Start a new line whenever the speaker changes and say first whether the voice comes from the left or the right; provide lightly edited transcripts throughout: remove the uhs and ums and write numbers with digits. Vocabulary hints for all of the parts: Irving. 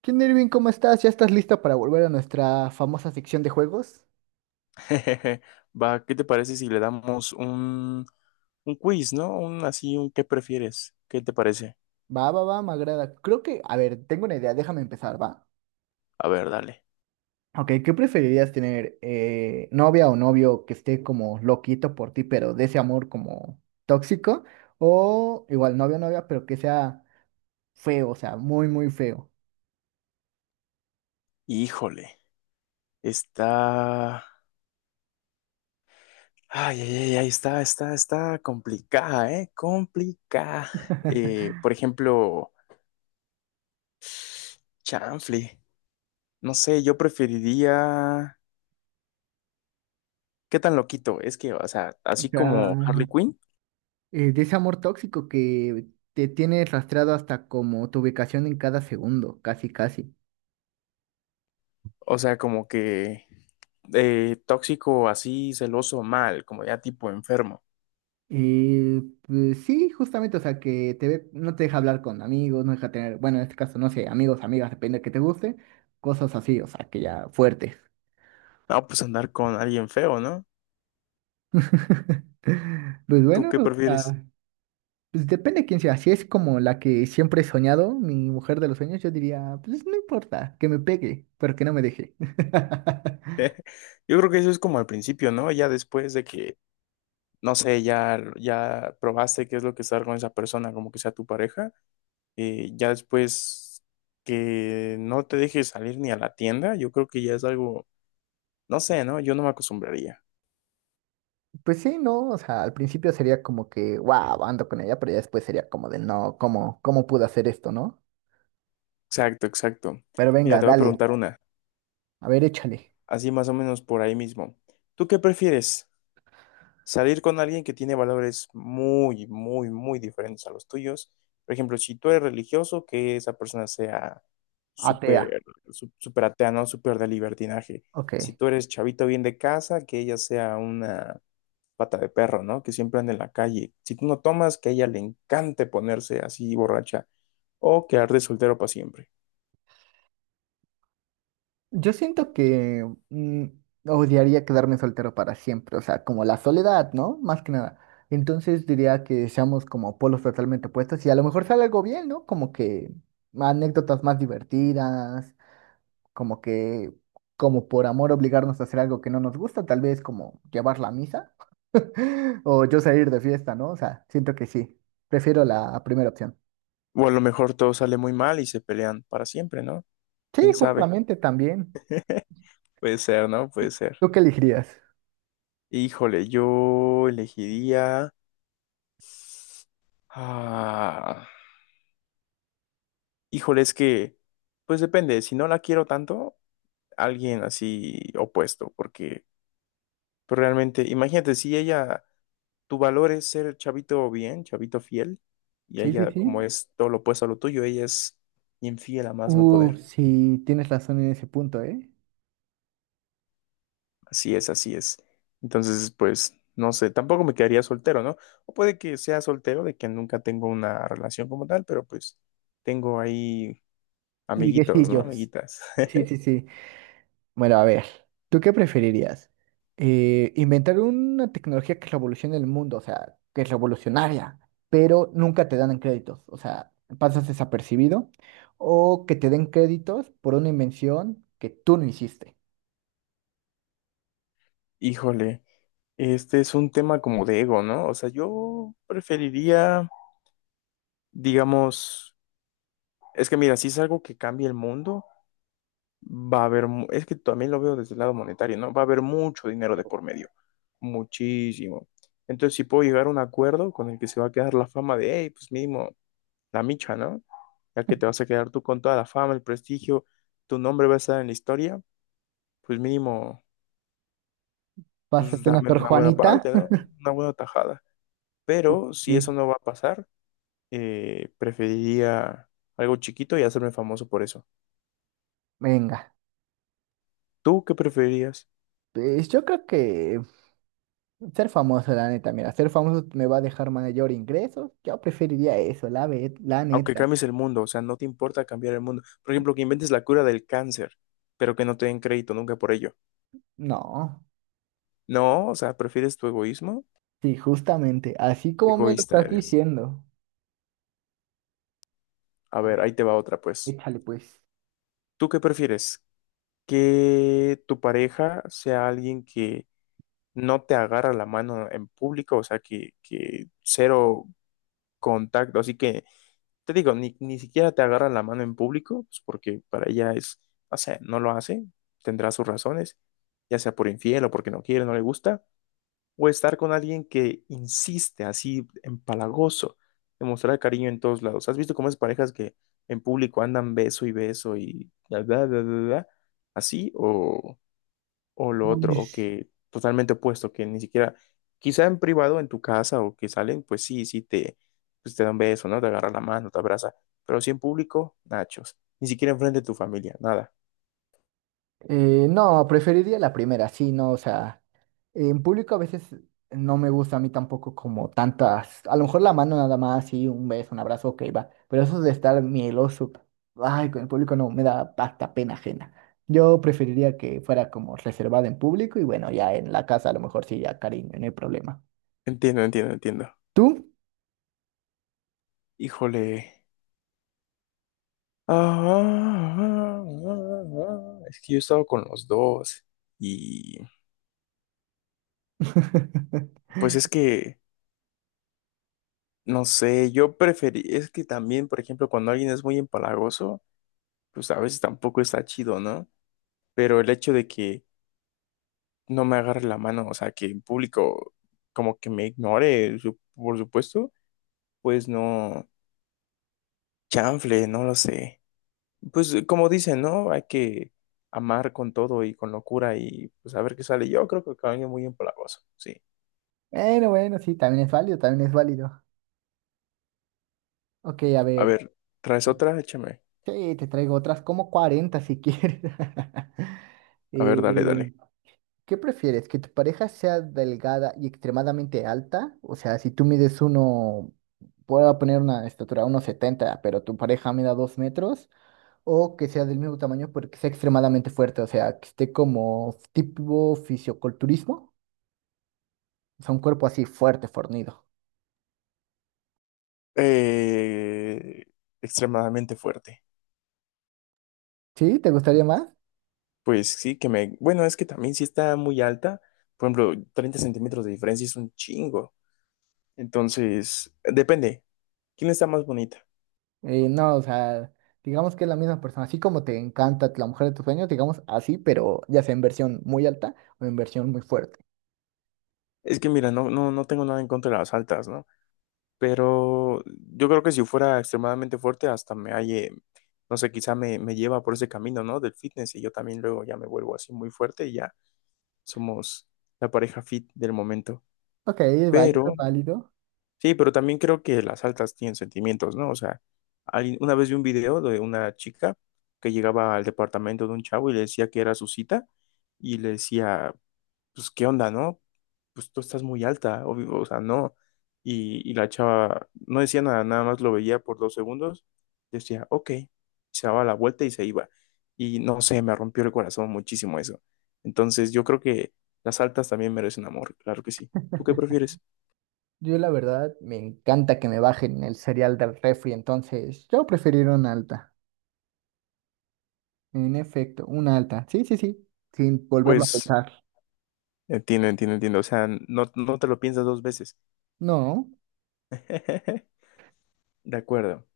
right: ¿Qué onda, Irving? ¿Cómo estás? ¿Ya estás lista para volver a nuestra famosa sección de juegos?
left: Jejeje. Va, ¿qué te parece si le damos un quiz, ¿no? Un así, un ¿qué prefieres? ¿Qué te parece?
right: Va, va, va, me agrada. Creo que, a ver, tengo una idea, déjame empezar, va.
left: A ver, dale.
right: Ok, ¿qué preferirías tener? ¿Novia o novio que esté como loquito por ti, pero de ese amor como tóxico? O igual novio o novia, pero que sea feo, o sea, muy, muy feo.
left: Híjole, está. Ay, ay, ay, ay, está complicada, ¿eh? Complicada. Por ejemplo, chanfle. No sé, yo preferiría. ¿Qué tan loquito? Es que, o sea,
right: O
left: así como
right: sea,
left: Harley Quinn,
right: de ese amor tóxico que te tiene rastreado hasta como tu ubicación en cada segundo, casi, casi.
left: o sea, como que tóxico, así, celoso, mal, como ya tipo enfermo.
right: Pues sí, justamente, o sea, que no te deja hablar con amigos, no deja tener, bueno, en este caso, no sé, amigos, amigas, depende de que te guste, cosas así, o sea, que ya fuertes.
left: No, pues andar con alguien feo, ¿no?
right: Pues
left: ¿Tú
right: bueno,
left: qué
right: o
left: prefieres?
right: sea, pues depende de quién sea, si es como la que siempre he soñado, mi mujer de los sueños, yo diría, pues no importa, que me pegue, pero que no me deje.
left: Yo creo que eso es como al principio, ¿no? Ya después de que, no sé, ya probaste qué es lo que es estar con esa persona, como que sea tu pareja, ya después que no te dejes salir ni a la tienda, yo creo que ya es algo, no sé, ¿no? Yo no me acostumbraría.
right: Pues sí, no, o sea, al principio sería como que, wow, ando con ella, pero ya después sería como de, no, ¿cómo pude hacer esto, no?
left: Exacto, exacto.
right: Pero
left: Mira,
right: venga,
left: te voy a
right: dale,
left: preguntar una,
right: a ver, échale.
left: así más o menos por ahí mismo. ¿Tú qué prefieres? Salir con alguien que tiene valores muy, muy, muy diferentes a los tuyos. Por ejemplo, si tú eres religioso, que esa persona sea
right: Atea,
left: súper, súper atea, ¿no? Súper de libertinaje. Si
right: ok.
left: tú eres chavito bien de casa, que ella sea una pata de perro, ¿no? Que siempre anda en la calle. Si tú no tomas, que a ella le encante ponerse así borracha o quedar de soltero para siempre.
right: Yo siento que odiaría quedarme soltero para siempre, o sea, como la soledad, ¿no? Más que nada. Entonces diría que seamos como polos totalmente opuestos y a lo mejor sale algo bien, ¿no? Como que anécdotas más divertidas, como que, como por amor obligarnos a hacer algo que no nos gusta, tal vez como llevar la misa o yo salir de fiesta, ¿no? O sea, siento que sí, prefiero la primera opción.
left: O a lo mejor todo sale muy mal y se pelean para siempre, ¿no?
right: Sí,
left: ¿Quién sabe?
right: justamente también.
left: Puede ser, ¿no? Puede ser.
right: ¿Tú qué elegirías?
left: Híjole, yo elegiría. Ah, híjole, es que, pues depende, si no la quiero tanto, alguien así opuesto, porque pues realmente, imagínate, si ella, tu valor es ser chavito bien, chavito fiel, y
right: Sí, sí,
left: ella como
right: sí.
left: es todo lo opuesto a lo tuyo, ella es infiel a más no poder.
right: Sí, tienes razón en ese punto, ¿eh?
left: Así es, así es. Entonces, pues, no sé, tampoco me quedaría soltero, ¿no? O puede que sea soltero, de que nunca tengo una relación como tal, pero pues tengo ahí amiguitos, ¿no?
right: Liguecillos.
left: Amiguitas.
right: Sí, sí, sí. Sí. Bueno, a ver, ¿tú qué preferirías? Inventar una tecnología que revolucione el mundo, o sea, que es revolucionaria, pero nunca te dan en créditos, o sea, pasas desapercibido, o que te den créditos por una invención que tú no hiciste.
left: Híjole, este es un tema como de ego, ¿no? O sea, yo preferiría, digamos, es que mira, si es algo que cambia el mundo, va a haber, es que también lo veo desde el lado monetario, ¿no? Va a haber mucho dinero de por medio, muchísimo. Entonces, si puedo llegar a un acuerdo con el que se va a quedar la fama de, hey, pues mínimo, la micha, ¿no? Ya que te vas a quedar tú con toda la fama, el prestigio, tu nombre va a estar en la historia, pues mínimo. Pues
right: Pásate una
left: dame
right: Sor
left: una buena
right: Juanita.
left: parte, ¿no? Una buena tajada. Pero si eso
right: Sí.
left: no va a pasar, preferiría algo chiquito y hacerme famoso por eso.
right: Venga,
left: ¿Tú qué preferirías?
right: pues yo creo que ser famoso, la neta, mira, ser famoso me va a dejar mayor ingresos. Yo preferiría eso, la
left: Aunque
right: neta.
left: cambies el mundo, o sea, no te importa cambiar el mundo. Por ejemplo, que inventes la cura del cáncer, pero que no te den crédito nunca por ello.
right: No,
left: No, o sea, ¿prefieres tu egoísmo?
right: sí, justamente, así
left: Qué
right: como me lo
left: egoísta
right: estás
left: eres.
right: diciendo.
left: A
right: A
left: ver,
right: ver,
left: ahí te va otra, pues.
right: échale pues.
left: ¿Tú qué prefieres? ¿Que tu pareja sea alguien que no te agarra la mano en público, o sea, que cero contacto? Así que te digo, ni siquiera te agarra la mano en público, pues, porque para ella es, o sea, no lo hace, tendrá sus razones, ya sea por infiel o porque no quiere, no le gusta, o estar con alguien que insiste así empalagoso, demostrar cariño en todos lados. ¿Has visto cómo es parejas que en público andan beso y beso y bla, bla, bla, bla, bla? Así o lo otro,
right: Uy.
left: o que totalmente opuesto, que ni siquiera, quizá en privado, en tu casa o que salen, pues sí, sí te, pues te dan beso, ¿no? Te agarra la mano, te abraza, pero sí en público, nachos, ni siquiera enfrente de tu familia, nada.
right: No, preferiría la primera, sí, no, o sea, en público a veces no me gusta a mí tampoco como tantas, a lo mejor la mano nada más, sí, un beso, un abrazo, ok, va, pero eso de estar mieloso, ay, con el público no, me da hasta pena ajena. Yo preferiría que fuera como reservada en público y bueno, ya en la casa a lo mejor sí, ya cariño, no hay problema.
left: Entiendo, entiendo, entiendo.
right: ¿Tú?
left: Híjole. Ah, es que yo he estado con los dos y pues es que, no sé, yo preferí, es que también, por ejemplo, cuando alguien es muy empalagoso, pues a veces tampoco está chido, ¿no? Pero el hecho de que no me agarre la mano, o sea, que en público como que me ignore, por supuesto, pues no, chanfle, no lo sé. Pues como dicen, ¿no? Hay que amar con todo y con locura y pues a ver qué sale. Yo creo que cambia muy empalagoso, sí.
right: Bueno, bueno, sí, también es válido, también es válido. Ok, a
left: A
right: ver.
left: ver, ¿traes otra? Échame.
right: Sí, te traigo otras como 40 si quieres.
left: A ver, dale,
right: Eh,
left: dale.
right: ¿Qué prefieres? ¿Que tu pareja sea delgada y extremadamente alta? O sea, si tú mides uno, puedo poner una estatura 1.70 pero tu pareja mida 2 metros, o que sea del mismo tamaño porque sea extremadamente fuerte, o sea, que esté como tipo fisioculturismo, o sea, un cuerpo así fuerte, fornido.
left: Eh, Extremadamente fuerte.
right: ¿Sí? ¿Te gustaría más?
left: Pues sí, que me. Bueno, es que también si está muy alta. Por ejemplo, 30 centímetros de diferencia es un chingo. Entonces, depende. ¿Quién está más bonita?
right: No, o sea, digamos que es la misma persona, así como te encanta la mujer de tus sueños, digamos así, pero ya sea en versión muy alta o en versión muy fuerte.
left: Es que mira, no, no, no tengo nada en contra de las altas, ¿no? Pero yo creo que si fuera extremadamente fuerte, hasta me halle, no sé, quizá me lleva por ese camino, ¿no? Del fitness y yo también luego ya me vuelvo así muy fuerte y ya somos la pareja fit del momento.
right: Ok, es válido, es
left: Pero,
right: válido.
left: sí, pero también creo que las altas tienen sentimientos, ¿no? O sea, una vez vi un video de una chica que llegaba al departamento de un chavo y le decía que era su cita y le decía, pues, ¿qué onda, no? Pues tú estás muy alta, obvio, o sea, no. Y la chava no decía nada, nada más lo veía por dos segundos, decía, ok, se daba la vuelta y se iba. Y no sé, me rompió el corazón muchísimo eso. Entonces yo creo que las altas también merecen amor, claro que sí. ¿Tú qué prefieres?
right: Yo la verdad me encanta que me bajen el cereal del refri, entonces yo preferiría una alta. En efecto, una alta. Sí, sí, sí, sin volverlo a
left: Pues
right: pensar.
left: entiendo, entiendo, entiendo. O sea, no, no te lo piensas dos veces.
right: No,
left: De acuerdo.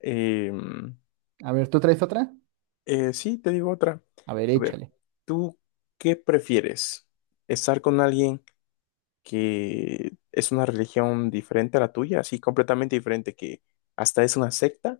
left: Em,
right: a ver, ¿tú traes otra?
left: sí, te digo otra.
right: A ver,
left: A ver,
right: échale.
left: ¿tú qué prefieres? ¿Estar con alguien que es una religión diferente a la tuya, así completamente diferente, que hasta es una secta,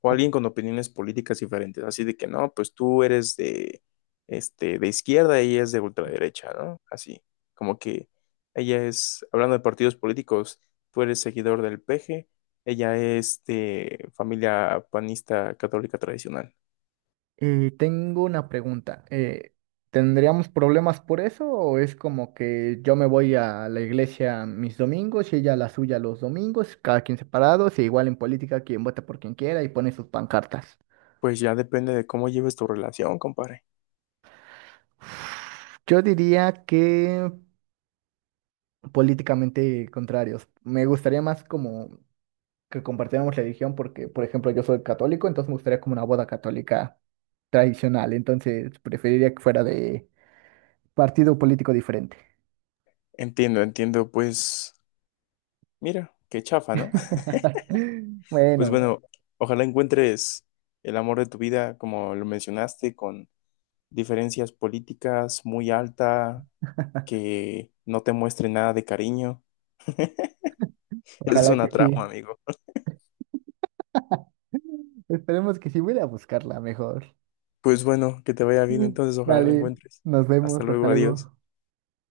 left: o alguien con opiniones políticas diferentes, así de que no, pues tú eres de izquierda y ella es de ultraderecha, ¿no? Así, como que ella es, hablando de partidos políticos, tú eres seguidor del PG, ella es de familia panista católica tradicional.
right: Y tengo una pregunta. ¿Tendríamos problemas por eso o es como que yo me voy a la iglesia mis domingos y ella a la suya los domingos, cada quien separados, e igual en política quien vota por quien quiera y pone sus pancartas?
left: Pues ya depende de cómo lleves tu relación, compadre.
right: Yo diría que políticamente contrarios. Me gustaría más como que compartiéramos religión porque, por ejemplo, yo soy católico, entonces me gustaría como una boda católica tradicional, entonces preferiría que fuera de partido político diferente.
left: Entiendo, entiendo, pues mira, qué chafa, ¿no? Pues
right: Bueno,
left: bueno, ojalá encuentres el amor de tu vida, como lo mencionaste, con diferencias políticas muy alta, que no te muestre nada de cariño. Eso es
right: ojalá
left: una
right: que sí.
left: trama, amigo.
right: Esperemos que sí. Voy a ir a buscarla mejor.
left: Pues bueno, que te vaya bien entonces, ojalá la
right: Dale,
left: encuentres.
right: nos
left: Hasta
right: vemos. Hasta
left: luego, adiós.
right: luego.